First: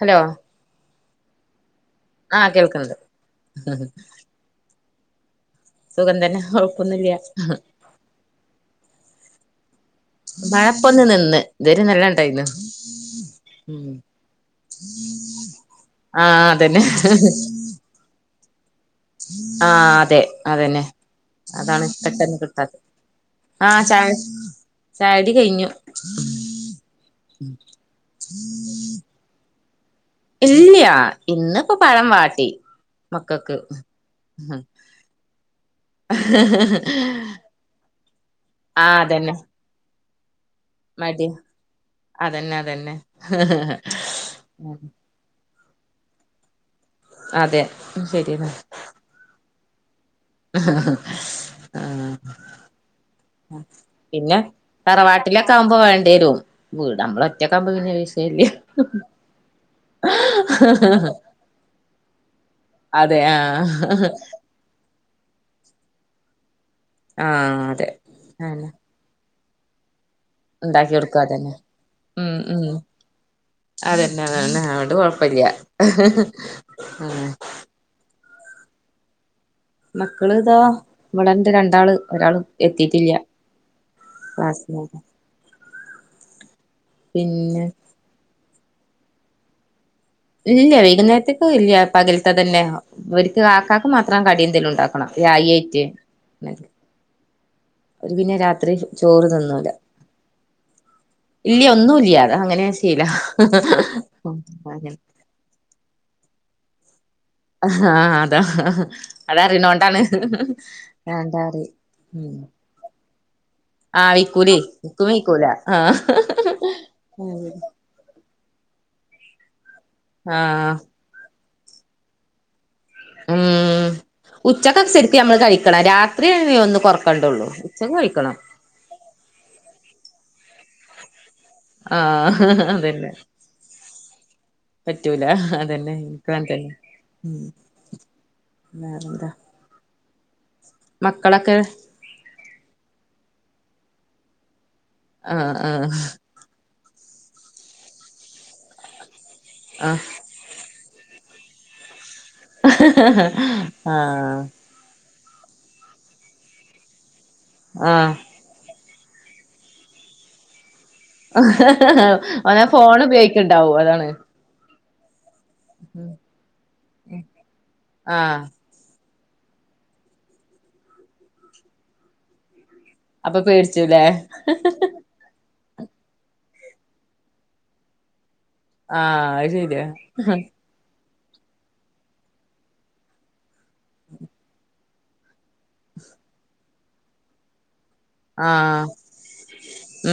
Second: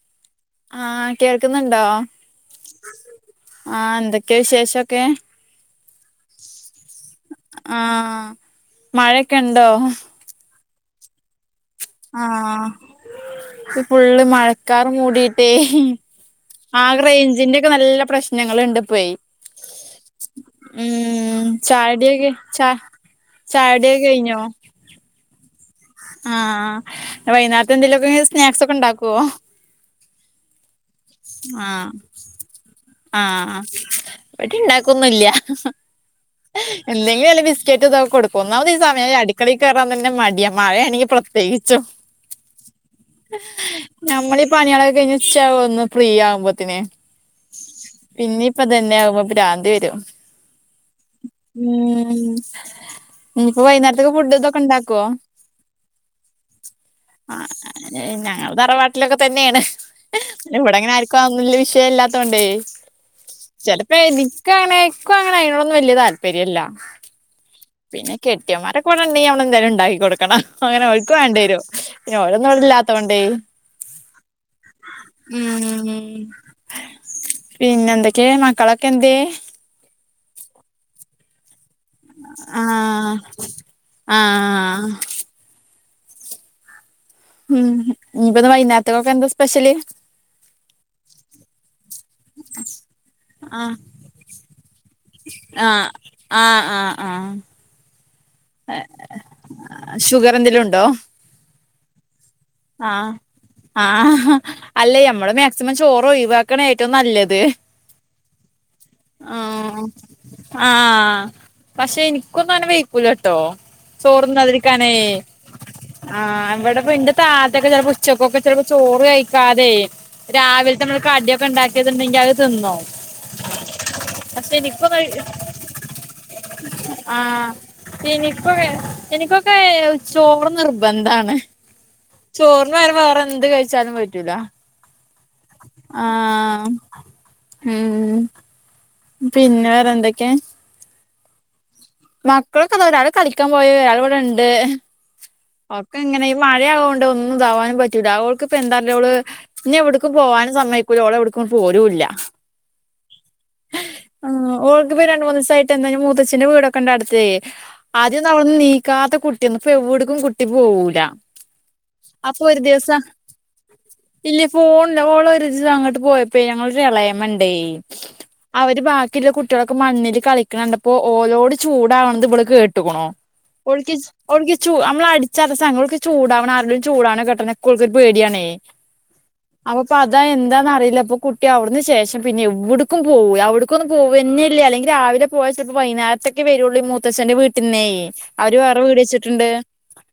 Hello ആഹ് കേൾക്കുന്നുണ്ടോ? ആഹ് കേൾക്ക്ണ്ണ്ട്. ക്കെ വിശേഷൊക്കെ സുഖം തന്നെ കൊഴ്പ്പന്നുല്ല. ആഹ് മഴക്കെ ഇണ്ടോ? മഴ ഇപ്പൊന്ന് നിന്ന് ഇതരെ നല്ല ഇണ്ടായിന്ന് ഇപ്പോ ഫുള്ള് മഴക്കാർ മൂടിയിട്ടേ ആഹ് അതന്നെ ആകെ റേഞ്ചിന്റെ. ക്കെ നല്ല പ്രശ് നങ്ങള്ണ്ട്പ്പെയ് ആഹ് അതെ അതന്നെ ഉം അതാണ് ചായുടിക്കെ പെട്ടെന്ന് ചാ കിട്ടാത്തെ ആഹ് ചായുടിക്കൊ ചായ കഴിഞ്ഞോ? ചായുടി കഴിഞ്ഞു. ആഹ് ആഹ് വൈന്നാരത്തെന്തേലുക്കെ സ്നാക്സ് ഒക്കെ ഇണ്ടാക്കോ? ഇല്ല്യ ഇന്ന് ഇപ്പോ പഴം വാട്ടി. ആഹ് മക്കക്ക് ആഹ് ഇവിടിണ്ടാക്കൊന്നുല്ല്യ എന്തെങ്കിലു വല്ല ബിസ്കെറ്റ് ഇതൊകൊടുക്കും ഒന്നാമത് ഈ ആഹ് സമയം അതന്നെ അടിക്കളി കേറാൻ തന്നെ മടിയ മഴയാണെങ്കി മടിയ പ്രത്യേകിച്ചും അതന്നെ അതന്നെ നമ്മളി പണിളൊകെ കഴിഞ്ഞ് ഉച്ചയാവൊന്ന് ഫ്രീ ഫ്രീ ആവുമ്പോത്തിന്. അതെ ശരിയന്നെ പിന്നിപ്പതന്നെ ആവുമ്പോ പ്രാന്ത് വരും ഹ്ഹ്. ആഹ് ഉം ഇനിയിപ്പോ വൈകുന്നേരത്തേക്ക് ഫുഡ് പിന്നെ ഇതൊക്കെ ഉണ്ടാക്കുവോ തറവാട്ടിലൊക്കെ ആവുമ്പോ വേണ്ടിരും ഇവ്ടെ നമ്മളൊറ്റ അങ്ങനെ ഞങ്ങൾ തറവാട്ടിലൊക്കെ തന്നെണ് ഇവിടെങ്ങനെ ആർക്കും ആ ഒന്നും വല്ല്യ വിഷയല്ലാത്തോണ്ടേ അതെ ചെലപ്പേ ആഹ് എനി ക്കങ്ങനെ എനിക്കുഅങ്ങനെ അയിനോടോന്നു വല്യ താൽപര്യല്ല ആഹ് അതെ പിന്നെ ആന്നെ കെട്ടിയോമാരൊക്കെ ഇവടെണ്ടെങ്കി നമ്മളെന്തേലും ണ്ടാക്കി കൊടുക്കണം അങ്ങനെ ഉണ്ടാക്കി ഓര്ക്ക് കൊടുക്കുക അതന്നെ വണ്ടിരും പിന്നെ ഉം ഓലൊന്നു ഉം ഇവടെല്ലാത്തോണ്ടേ അതന്നെ അതന്നെ അതൊണ്ട് കൊഴപ്പല്ല്യ പിന്നെന്തെക്കെ മക്കളൊക്കെ എന്തേ മക്കള് ഇതാ ഇവടണ്ട്. രണ്ടാള്. ഒരാളും ആഹ് എത്തിട്ടില്യ ആഹ് ക്ലാസിലന്നെ പിന്നെ ഉം ഞ്ഞിപ്പത് വൈന്നാര്ത്തെക്കൊക്കെ എന്താ സ്പെഷ്യല് ഇല്യ വൈകുന്നേരത്തേക്ക് ഇല്യ പകൽത്തെ തന്നെയാ ഇവര്ക്ക് ആഹ് ആക്കാക്ക് മാത്രം കടിയെന്തേലുണ്ടാക്കണം രായായിറ്റ് ആഹ് ആഹ് ആഹ് ആഹ് ഓര്പിന്നെ രാത്രിചോറ് തിന്നൂല ഷുഗർ എന്തെലും ഉണ്ടോ ഇല്യ ഒന്നുല്ല്യ അങ്ങനെയാ ആഹ് ശീലം അങ്ങനെ ചുമ്മ ചോറ് ഒഴിവാക്ണെ ഏറ്റവും നല്ലത് ആഹ് അതാ ആഹ് അതറിണോണ്ടാണ് ആഹ് വേണ്ടാറിം പഷേ ഉം എനിക്കൊന്നു അന്നേവൈ പുലട്ടോ ആഹ് വിക്കൂലേ ചോർന്നാതിരിക്കാനേ ഇക്കും വിക്കൂല ആഹ് ഇവടെപ്പന്റെ അതേപോലെ ചെലപ്പോ ഉച്ചയ്ക്ക് ചെലപ്പം ചോറ് കഴിക്കാതെ ആഹ് രാവിലത്തെ നമ്മള് രാവിൽത്തെമ്മള്.. കടിയൊക്കെണ്ടാക്കിയത്ണ്ടെങ്കി അതു തിന്നോ.. ഉം ഉച്ചക്കശെരിക്ക നമ്മള് കഴിക്കണം. രാത്രി ഒന്ന് കൊറക്കണ്ടുള്ളൂ. ആഹ് ഉച്ചക്ക് കഴിക്കണം.. എനിക്കൊക്കെ എനിക്കൊക്കെ. ചോറ് നിർബന്ധാണ്.. ആഹ് ചോർന് പരം. അതന്നെ വേറെ എന്ത് കഴിച്ചാലും പറ്റൂല.. പറ്റൂല അതന്നെ പോകാൻ ആഹ് കഴിഞ്ഞു ഉം ഉം പിന്നെ വെറെ എന്തക്കെ - മക്കളൊക്കെ.. മക്കളൊക്കേ ഒരാൾ കളിക്കാ പോയി ഒരാളെ ഇവിടെ ഉണ്ട് ആഹ് ഒക്കെ ഇങ്ങനെ ഈ മഴയാവൊണ്ട്. ഒന്നും ഇതാവാനും. പറ്റൂല. ഓൾക്ക്പെ ന്തല്ലോള്.. ആഹ് ഇന്നെവ്ട്ക്ക്. പോവാനും സമ്മയിക്കൂല. ഓളവെടെക്കും പോരുല്ല.. ആഹ് പി രണ്ട് മൂന്നീസായിട്ട് എന്താ മൂത്തച്ഛന്റെ വീടൊക്കെണ്ട അടുത്തേയ്. ആഹ് ആഹ് ആദ്യോന്ന്അവൾ.. നീക്കാത്ത കുട്ടിയന്ന് ഇപ്പ എവിടെക്കും. കുട്ടി പോകൂ ഓനാ ഫോൺ ഉപയോഗിക്ണ്ടാവു. അതാണ്.. ഫോൺല ഓളൊരിസം അങ്ങണ്ട് പോയപ്പേ. ഞങ്ങളൊരെളേമണ്ടേ. ആഹ് അവര് ബാക്കി.. ബാക്കിള്ളകുട്ടിളൊക്കെ മണ്ണിൽ. കളിക്കണണ്ടപ്പോ. ഓലോട് ചൂടാവണത്. ഇവള് കേ.. ട്ടുകുണോ. അപ്പൊ പേടിച്ചുല്ലേ ഓൾകിച്. ഓൾക്കിച്ചു. നമ്മ് ളാ അടി.. ചെലസ ഓൾക്ക് ചൂടാവണ. ആരെചു ടാവ്ണക്കെട്ടക്കെട്ടെനെ ഒക്കെ ഓൾക് പേടിയാണേ.. ആഹ് അത് ശരിയാ അപ്പൊപ്പഅതാ എന്താന്ന അറിയില്ലപ്പൊ.. കുട്ടി അവിട്ന്ന് ശേഷം പിന്നെ എവിട്ക്കുംഴപോവുലര്വ അവിട്ക്കൊന്നും. പോവന്നല്ല്യ. അല്ലെങ്കി.. രാവിലെ പോയാ. ചെലപ്പോ വൈന്നരത്തെക്കെ. വെരുള്ളൂ ഈ മൂത്തച്ഛന്റെ വീട്ടന്നേ. അവര് വേറെ വീട് വെച്ചിട്ട്ണ്ട്.. ൊ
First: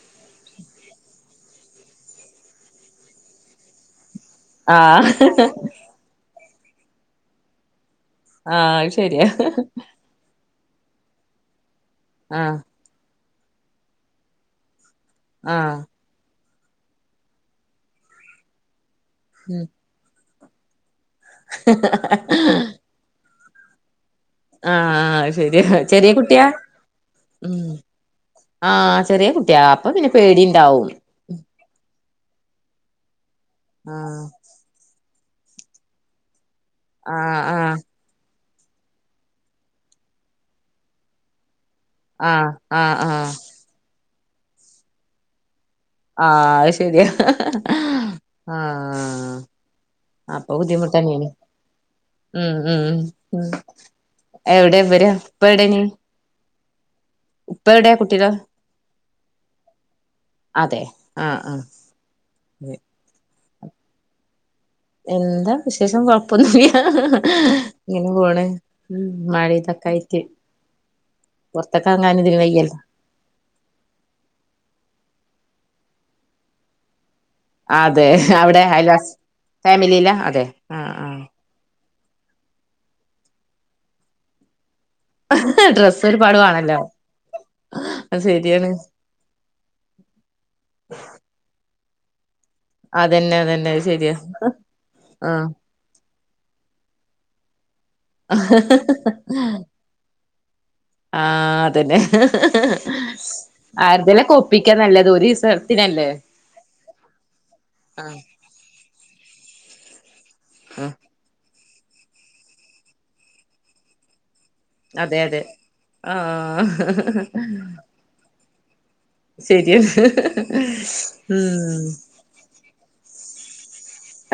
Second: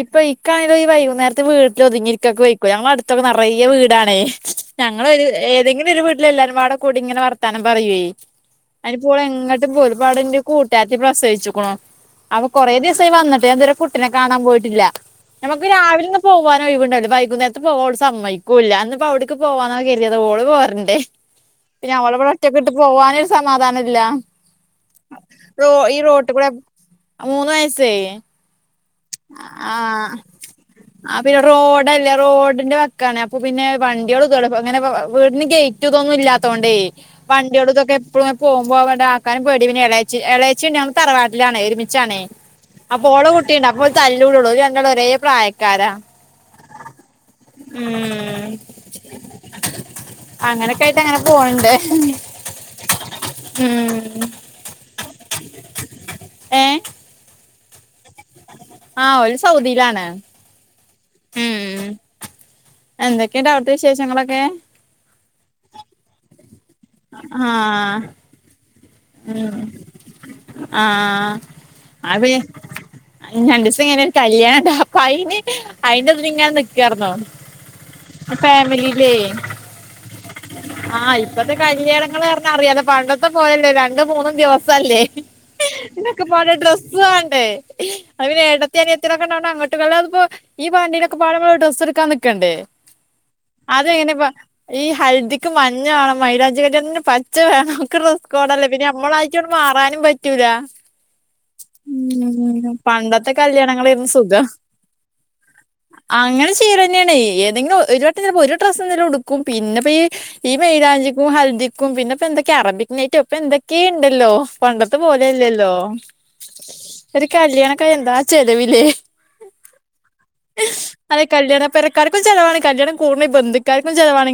ഇപ്പം ഇക്കായത് ഈ വൈകുന്നേര്ത്ത് വീട്ടില് ഒതുങ്ങിരിക്കൊക്കൊയ്ക്കോ ഞങൾ അട്ത്തൊക്കെ ന്നറയെ വീടാണേ ആഹ് ഞങ്ങളൊരു ഏതെങ്കിലും ഒരു വീട്ടില് എല്ലാരുംബാടെ കൂടി ഇങ്ങനെ വർത്താനം പറയെ ആഹ് അത് അയ്ന്പ്പോള് ശരിയാ എങ്ങട്ട് പോരും വടന്റെ കൂട്ടാര്ത്തി പ്രസവിച്ചിക്ക്ണു അപം ആഹ് കൊറേ ദിവസായി വന്നിട്ട് ഞാൻ തെരേ ട്ടിനെ കാണാം പോയിട്ടില്ല നമുക്ക് ആഹ് രാവിൽന്നും പോവാനാ ഒഴിവുണ്ടാക് വൈകുന്നേര്ത്ത് പോട് സമ്മയ്ക്കൂല്ല അന്ന് പ്പോ ഔട്ക്ക് ഉം പോവാന്നാ കര്തിത് ഓള് പോരണ്ടേ പിന്നെ ഓളബടെ ഒറ്റക്ക്ട്ട് പോവാനൊര് സമാധാനല്ല ആഹ് ആഹ് അത് ശരിയാ ചെറീയ കുട്ടിയാ കൂടെ മൂന്ന് വയസ്സേ ആഹ് ചെറീ കുട്ടിയാ അപ്പം പിന്നെ ആഹ് പേടിണ്ടാഉം ആഹ് പിന്നെ റോഡല്ലേ റോഡിന്റെ വക്കാണ് അപ്പ പിന്നെ ആഹ് വണ്ടികളു [unintelligible] പ്പ അങ്ങനെ പ്പ വ് ഔ വീട്ന് ഗയ്റ്റുംതൊന്നും ഇല്ലാത്തോണ്ടേ ആഹ് ആഹ് വണ്ടികൾകൊക്കെ എപ്പളും പോഉബോ വടേ ആക്കാനും പേടി പിന്നെ എളേച്ചി എളേച്ചിണ്ട് അമ് തറവാട്ടിലാണ് എരുമി ച്ചാണേ ആഹ് ആഹ് അപ്പ ഓള ആഹ് കുട്ടിണ്ട് അപ്പൊ തല്ലൂടുള്ളൂ ഓല് രണ്ടാളും ഒരേ പ്രായക്കാരാ ആഹ് അത് ശെരിയാ ആഹ് അപ്പ അങ്ങനൊക്കെ ആയിട്ട് അങ്ങനെ ബുദ്ധിമുത്തന്നേണ് പോണണ്ട് ഉം ഉം ഉം എവിടെ വരുക ഇപ്പ എവിടാണ് [unintelligible] ഉപ്പ എവിടെ കുട്ടികൾ ആഹ് ഓല് സൗദീലാണ് അതെ ആഹ് ഉം ആഹ് ഉം എന്തൊക്കെണ്ട് ഔടെത്തെ വിശേഷങ്ങളൊക്കെ എന്താ വിശേഷം കൊഴപ്പൊന്നുല്ല ആഹ് ഇങ്ങനെ പോണ് മ് ഉം മഴിംതൊക്കായിട്ട് ആഹ് പൊർത്ത്ക്കെർങ്ങാൻ ഇതിന് വെയ്യല്ലോ ഇഞണ്ടീസം കയ്ഞാ ഒര് കല്ല്യാണണ്ട് അപ്പ അയ്ന് അയ്ന്റെതില് ഇങ്ങനെ ന്ന്ക്കാർന്നു അതെ അവിടെ അയൽവാസി ഫേമിലിലാ അതെ ആഹ് ആഹ് ഇപ്പത്തെ കല്ല്യാണങ്ങള് അർഞാ അറിയാലൊ പണ്ടത്തെ പോലല്ല രണ്ടും മൂന്നും ദിവസ അല്ലേ ഡ്രസ്സ് ഒരുപാട് ഇനൊക്കപ്പാടെ വാണല്ലോ ഡ്രസ്സ് വാണ്ടേ അത് പിന്നെ ഏട്ടത്തിം അനിയത് ത്തിളൊക്കെ ള്ളോണ്ട് അങ്ങട്ട്കല്ല്യാൺപ്പോ ഈ പാണ്ടീനൊക്കപാടെ അമ്മള് ഡ്രസ്സ്ട്കാൻ ന്ന്ക്കേണ്ടേ അതന്നെ അതന്നെ അത് ശരിയാ അതെങ്ങനെപ്പ ഈ ആഹ് ഹൽദിക്ക് മൻ ഞ്ഞാണം മൈലാഞ്ചി കല്ല്യാൺത്തിന് പച്ച വേണം ഒക്കെ ഡ്രസ്കോടല്ലേ പിന്നെഅമ്മളായ്റ്റണ്ട് മാറി വാനും പറ്റൂലാ ആഹ് അതന്നെ പണ്ടത്തെ കല്യാണങ്ങളായിരുന്നു ആര്തേലൊക്കെ ഒപ്പിക്കാ ന്നല്ലത് ഒരീസം അങ്ങന ചെയ്യലെന്നേണ് ഏതെങ്കിലും ഒരു ആഹ് വട്ടം ങ്ങനെപ്പോരും ഡ്രസ്സെന്തേലും ഉടുക്കും പിന്നെപ്പഈ ഈ ആഹ് മെയ്ലാഞ്ചിക്കും ഹൽദി ക്കും പിന്നെപ്പ എന്തൊക്കെ അറബിക് നൈറ്റോ ഇപ്പ എന്തൊക്കെ ഇണ്ടല്ലോ പണ്ടത്ത അതെ പോലെ അതെ എല്ലല്ലോ ആഹ് ഒര് കല്ല്യാണൊക്കെആയാ എന്താ ചെലവ് ലേ ശെരിയ. മ്മ്ഹ്.. പെരക്കാര്ക്കും ചെലവാാണ് കല്ല്യാണം കൂട്ണെ ഈ ബന്ധ്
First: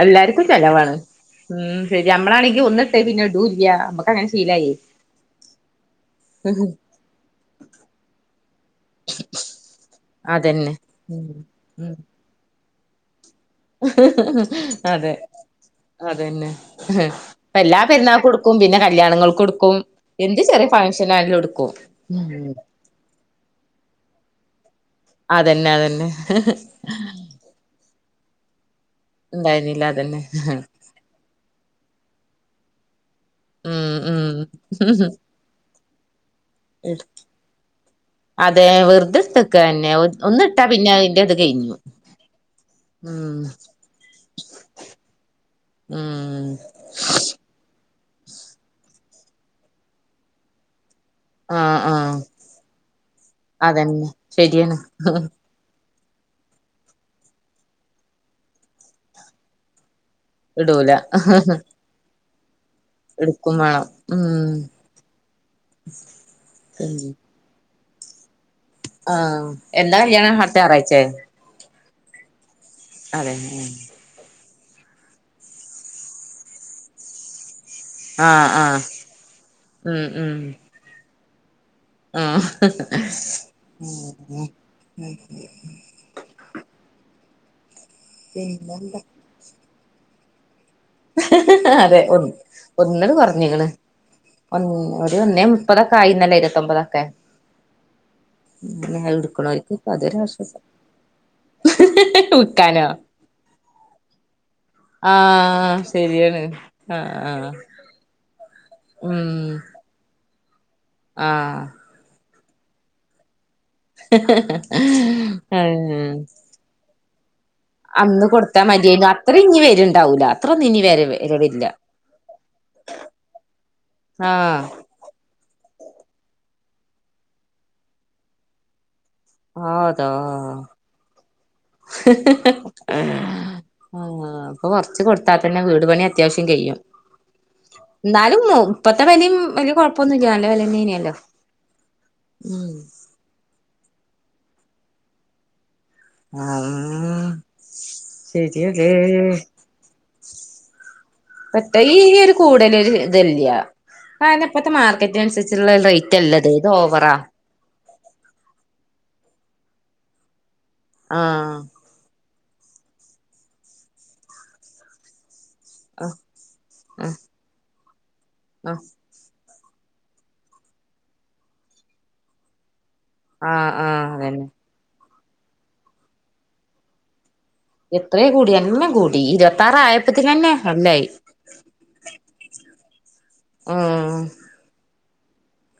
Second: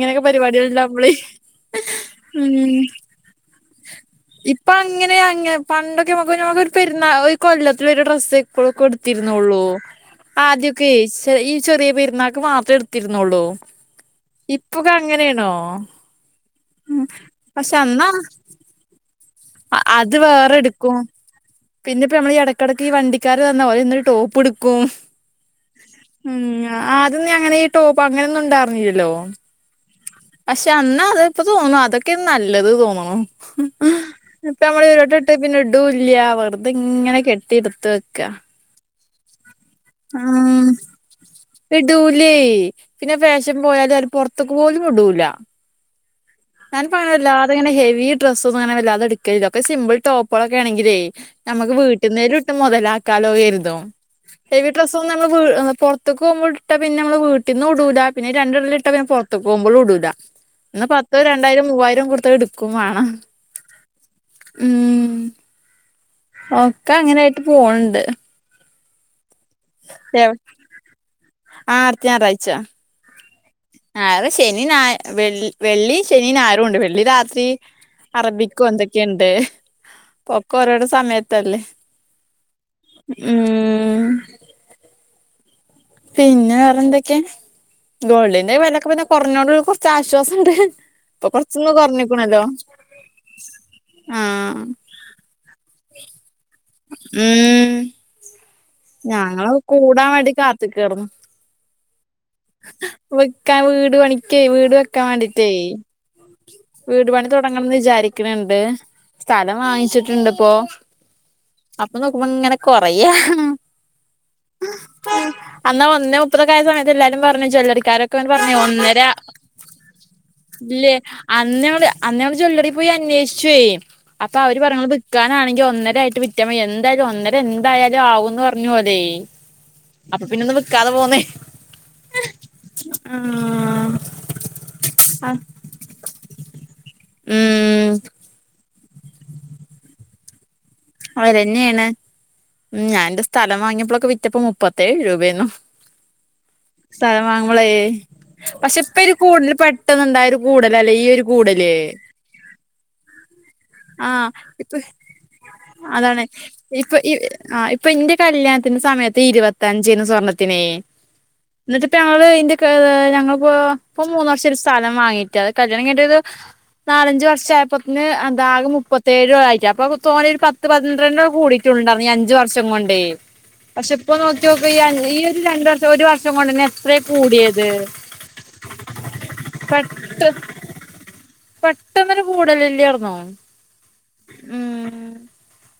എല്ലാര്ക്കും ചെലവാണ് മ് ശെരി അമ്മളാണെങ്കി ഒന്ന്ട്ടേ പിന്നെ ഇടൂല്യാ ഇപ്പ അങ്ങനെ അങ്ങെ പണ്ടൊക്കെ ന്നമുക്കൊഞോക്കൊര് പെര്ന്നാ ഒരു കൊല്ലത്തിലൊരു ഡ്രസ്സെ ക്കെ ഉട്ത്തിര്ന്നുള്ളൂ അതന്നെ ആദ്യൊക്കെ ഉം ഈ ചെറിയ ഉം പെരുന്നാൾക്ക് മാത്രേ ട് ത്തിരുന്നോള്ളൂ അതെ അതന്നെ പക്ഷെ പ്പെഎല്ലാ അന്നാ പെര്ന്നാക്ടു ക്കും പിന്നെ കല്ല്യാണങ്ങൾക്ക് ഇട്ക്കും അത് എന്ത് വേറെ ചെറിയ ഫംഗ്ഷനായാലും ഇട്ക്കും കെഈ വണ്ടിക്കാാര് വന്നാ ഓലെന്ന് ഒര് ടോപ്പ് ഇട്ക്കും അതെന്നെ അതെന്നെ ആദ്യൊന്നും അങ്ങന ഈ ടോപ്പ് അങ്ങനൊന്നും ഇണ്ടാറ് ന്നില്ലല്ലോ ഉണ്ടായ്ന്നില്ല അതന്നെ പക്ഷെ അന്ന അത് ഇപ്പ തോന്നും അതൊക്കെ നല്ലത് തോന്ന്ണു ഉം ഉം ഇപ്പ ഞമ്മള് ഒരട്ടട്ട് ട്ടത് പിന്നെ ഇടൂല്ല്യ വെർതെ ഇങ്ങനെ കെട്ടി ഇട്ത്ത് വെക്ക്അ പ്പം വെർ തെട്ത്തെ ആഹ് കഴിഞ്ഞു ഇടുലെ പിന്നെ ഉം ഫേഷം പോയാല് അവര് പുറത്ത് പൊറത്ത്ക്ക് പോലും ഇടൂല ഉം ഞാനിപ്പ അങ്ങനെ വല്ലാതെങ്ങനെ ഹെവി ഡ്രസ്സ് ഒന്നും അങ്ങന വാല്ലാതെ എടുക്കലില്ല ഒക്കെ സിമ്പിൾ ടോപ്പുകളൊക്കെ ആണെങ്കിലേ നമുക്ക് ആഹ് ആഹ് വീട്ടുന്നേലും ഇട്ട് മുതലാക്കാലോ കരുതും അതന്നെ ഹെവി ശരിയാണ് ഡ്രസ്സോന്നും നമ്മൾ വീട്ട് പുറത്തക്ക് പോക്പോ ഇട്ടാ പിന്നെ നമ്മള് വീട്ടന്ന് ഇടൂല പിന്നെ രണ്ടിടലിട്ടാ പിന്നെ പുറത്തു പോക്പോൾ ഇടൂല ഇടൂല ഇത് രണ്ടായിരം മൂവായിരം കൊടുത്തടുക്കും വേണം എടുക്കും വേണം ഉം ഉം ഒക്കെ അങ്ങനൊയായിട്ട് പോണണ്ട് ആഹ് എന്നാ കല്യാണം അടുത്ത ഞായറാഴ്ച്ചേ ആഹ് അടുത്തഞാറാഴ്ച അതെ ഉം ഞായർ ശനി ഞായർ വെള്ളി ശനി ഞായറും ഉണ്ട് വെള്ളി രാത്രി ആഹ് ആഹ് അറബിക്കൊഎന്തൊക്കെയുണ്ട് ഉം ഉം പൊക്കെ ഓരോരൊ സമയത്തല്ലേ ഉം ആഹ് പിന്നെ വേറെ എന്തൊക്കെ ഗോൾഡിന്റെ വെലൊക്കെ പിന്നെ കുറഞ്ഞോണ്ട് കുറച്ച് ആശ്വാസം ഉണ്ട് ഹ് ഹ്ഹ് അതെ ഒ ഒന്നട് പറഞ്ഞള് ആഹ് ഒന്ന് ഒരു ഒന്നേ മുപ്പതൊക്കെ ആയിന്നല്ലേ ഇരുപത്തൊമ്പതൊക്കെ ഉം ഞങ്ങള് ഇടുക്കണവർക്ക് കൂടാൻ അതൊരു വേണ്ടി ആശ്വാസം ഹ്‌ ഹ് ഹ് വിക്കാൻ വീട് പണിക്കേ വീട് വെക്കാൻ വേണ്ടീട്ടേ ആഹ് ശരിയാണ് വീടു ആഹ് പണി ആഹ് തുടങ്ങണംന്ന് വിചാരിക്കണണ്ട് സ്ഥലം വാങ്ങിച്ചിട്ടുണ്ട് ഇപ്പോ ആഹ് അപ്പൊ നോക്കുമ്പോ ഇങ്ങനെ കൊറയാ ഹ് ഹ് ഹ് അന്നാ ആഹ് [unintelligible] സമയത്ത് എല്ലാരും പറഞ്ഞു ജ്വല്ലറി കുടിക്കാരൊക്കെ അന്ന് ഇങ്ങനെ പറഞ്ഞു കൊടുത്താ ഒന്നര മതിയായിരുന്നു അത്ര ഇനി വരുണ്ടാവൂല അത്രൊന്നും ഇനി ഇല്ലേ വര അന്ന് വരവില്ല ഞങ്ങള് അന്ന് ഞങ്ങൾ ജ്വല്ലറി പോയി അന്വേഷിച്ചു അപ്പൊ അവര് ആഹ് പറഞ്ഞത് വിക്കാനാണെങ്കിൽ ഒന്നര ആയിട്ട് വിറ്റാമതി എന്തായാലും ഒന്നര എന്തായാലും ആവുംന്ന് പറഞ്ഞു ഓല് അപ്പൊ പിന്നെന്ന് വിക്കാതെ പോന്ന് ഹ് ഹ് ഹ് ആഹ് ഇപ്പൊ കൊറച്ച് കൊടുത്താ തന്നെ വീട് പണി അത്യാവശ്യം കയിയും ഉം ഇന്നാലും ഇപ്പത്തെ വെലയും വലിയ കുഴപ്പൊന്നുമില്ല നല്ലവെല വിലന്നെയാണ് ഉം ഞാന്റെ സ്ഥലം വാങ്ങിയപ്പോഴൊക്കെ വിറ്റപ്പോ മുപ്പത്തേഴ് രൂപയന്നും ആഹ് സ്ഥലമാങ്ങ്പളേ പക്ഷെ ശരിയല്ലേ ഇപ്പ കൂടുതൽ പ പെട്ടന്ന് ഉണ്ടായ ഒരു കൂടലാല്ലെ ഈ ഒരു കൂടല് പെട്ടെ ഈ ഒരു കൂടുല് ഇതില്ല ആഹ് അതെന്നെ ഇപ്പത്തെ ഇപ്പ മാർ റ്റ് അനുസരിച്ചുള്ള റേറ്റ് അതാണ് അല്ലത് ഇത് ഇപ്പൊ ഈ ഓവറാ ആഹ് ഇപ്പൊ ഇന്റെ കല്യാണത്തിന്റെ സമയത്ത് ഇരുപത്തിയഞ്ച് യെന്നു സ്വർണത്തിനേ ആഹ് എന്നിട്ട്പ്പോ ഞങ്ങള് ഇന്റെക്കാ ഞങ്ങളിപ്പോ ഇപ്പ മൂന്ന് വർഷം ഒരു സ്ഥലം വാങ്ങീട്ട് അത് കല്യാണം കഴിഞ്ഞിട്ട് ആഹ് ഒരു ആഹ് നാലഞ്ച് വർഷ ആയപ്പതിന് എന്താ ആകെ ആഹ് മുപ്പത്തി പത്തേഴോ ആയിട്ട് അപ്പൊ തോന്നിയ ഒരു പത്ത് പന്ത്രണ്ടോ കൂടിയിട്ടുണ്ടായി അഞ്ചു വർഷം കൊണ്ടേ ആഹ് പക്ഷെ ഇപ്പൊ ആഹ് അതന്നെ നോക്കിയോക്ക് ഈ ഈ ഒരു രണ്ട് വർഷം ഒരു വർഷം കൊണ്ട്ന്നെ എത്രേ കൂടിയത് എത്രെ കൂടി എല്ലാം കൂടി ഇരുപത്താറആയപ്പത്തി തന്നെ എല്ലായി പെട്ടന്ന്ഒരു കൂടലാല്യർന്നോ ഉം ഉം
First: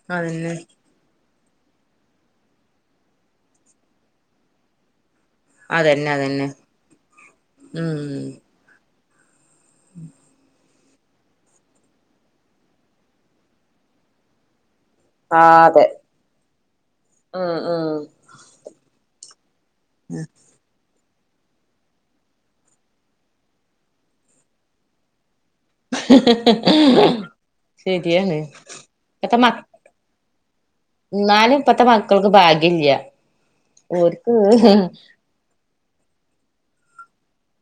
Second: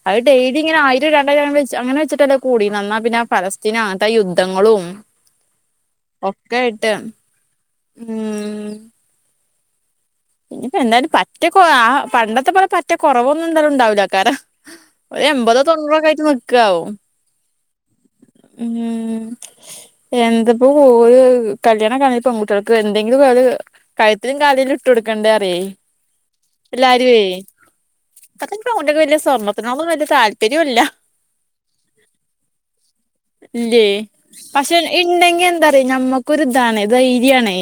അത് അതന്നെ ഡെയിലി ഇങ്ങനെ ആയി രണ്ടായിര വെ അങ്ങനെ വെച്ചിട്ടല്ലോ കൂടിന്നാ പിന്നെ ഫലസ്തിൻ അങ്ങനത്തെ യുദ്ധങ്ങളും അതന്നെ അതന്നെ ഒക്കെയായിട്ട് ഉം ഇനിയിപ്പ എന്തായാലും പറ്റക്ക്‌ പണ്ടത്തെ പോലെ പറ്റ കുറവൊന്നും എന്തായാലും ഉണ്ടാവില്ലക്കാരം ഒരു ആഹ് എമ്പതോ അതെ തൊണ്ണൂറോക്കെ ആയിട്ട് നിക്കാവും ഉം ഉം ഉം എന്ത് പ് പ്പൊഓര് കല്യാണക്കഴിഞ പെൺകുട്ടികൾക്ക് എന്തെങ്കിലും കഴുത്തിലും കാതിലും ഇട്ട് കൊടുക്കേണ്ടേ അറിയേ എല്ലാരേ ശരിയാണ് ഇപ്പത്തെ പെൺകുട്ട്യേക്ക് വല്യ സ്വർണ്ണത്തിനോട്‌ വല്യ താല്പര്യം തരൂല്യ എന്നാനും ഇപ്പത്തെ മക്കൾക്ക് ഭാഗ്യല്ല ഓര്ക്ക് എന്താ പറയ നമ്മുക്കൊരിതാണ് ധൈര്യാണേ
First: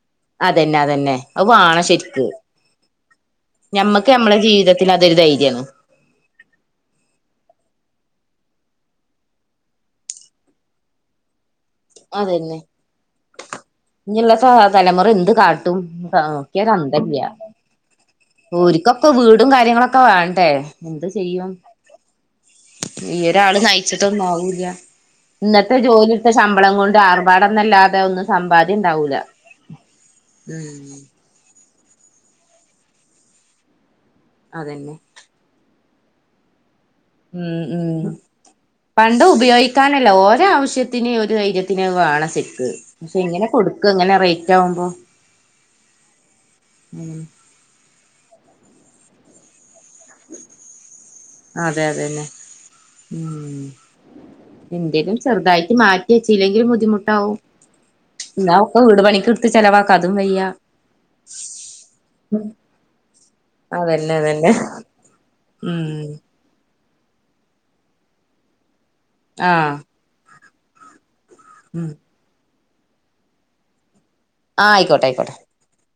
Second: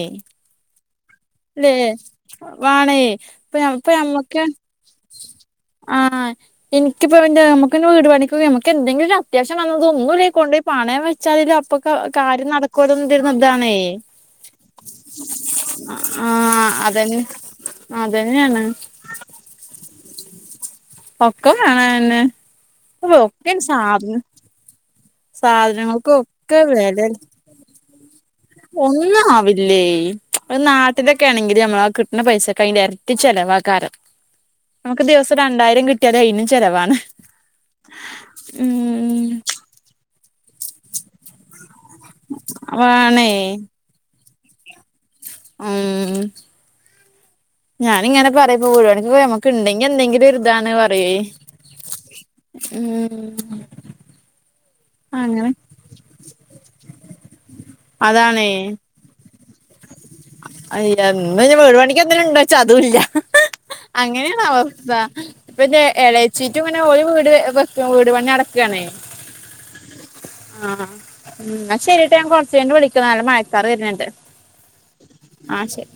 അതന്നെ അതന്നെ അത് ല്ലേ വാണം ശരിക്ക്‌ വാണേ ഇപ്പ ഞമ്മക്ക് നമ്മടെ ജീവിതത്തിന് അതൊരു ധൈര്യാണ് ആഹ എനിക്കിപ്പം നമുക്കെന്നെവീട് പണിക്ക്‌ നമുക്ക് എന്തങ്കിലും അത്യാവശ്യം വന്നത് ഒന്നുല്ലേ കൊണ്ട് പോയി പണയം ച്ചാല് അപ്പൊക്കെ കാര്യം അതന്നെ നടക്കൊല്ലോ ഇതാണേ ഇഞ്ഞിള്ള തലമുറ എന്ത് കാട്ടും നോക്കിയാ ആഹ അതന്നെ അന്തല്ല അതന്നെയാണ് ക്ക്‌ വീടും കാര്യങ്ങളൊക്കെ വേണ്ടെ ഒക്കെ കാണാന്നെ ഈ ഒരാള് നയിച്ചിട്ടൊന്നും ആവൂല്ല ഇന്നത്തെ സാധനങ്ങൾക്കും ജോലിയെടുത്ത ഒക്കെ ശമ്പളം കൊണ്ട് വെല ആർ പടന്നല്ലാതെ ഒന്ന് ഒന്നും ആവില്ലേ ഒരു ഉം നാട്ടില് ണെങ്കി നമ്മള് കിട്ടണ പൈസക്ക് അതിന്റെ ഇരട്ടി ചെലവാക്കാരം അതന്നെ നമുക്ക്‌ ദിവസം രണ്ടായിരം കിട്ടിയാ അയിനും ചെലവാണ് ഉം ഉം പണ്ടം ഉം ഉപയോഗിക്കാനല്ല ഓരോ ആവശ്യത്തിന് ഒരു ധൈര്യ ത്തിന് വേണം ശരിക്ക് പക്ഷെ വേണേ ഇങ്ങനെ കൊടുക്ക ഇങ്ങനെ റൈറ്റാവുമ്പോ ഉം ഉം ഞാനിങ്ങെനെ പറയപ്പോ പോഴവാണ ഉണ്ടെങ്കി എന്തെങ്കിലൊരിതാണെ പറയേ അതെ അതന്നെ ഉം എന്തെങ്കിലും അങ്ങനെ ചെറുതായിട്ട് മാറ്റി വെച്ചി ലെങ്കിൽ ബുദ്ധിമുട്ടാവും എന്ന ഒക്കെ വീട് പണിക്ക് ക്ക്ചെലവാക്കാ അയ്യങ്ങനെ വീട് പണിക്ക് എന്തിന്നും ഇണ്ടോച്ച അതുല്ല അതന്നെ അതന്നെ അങ്ങനെയാണവസ്ഥ ഉം ഇപ്പൻ്റെഎളേ ചീറ്റും ഇങ്ങനെ ഒരു വീട് വെക്ക വീട് പണി നടക്കാണേ ആഹ ആഹ എന്ന ശരിട്ടോ ഞാൻ കൊറച്ച് കഴിഞ് വിളിക്കാ നല്ല മഴക്കാറ് വരുന്നുണ്ട് ആ ആയിക്കൊട്ടെ ആയിക്കൊട്ടെ ആഹ ശരി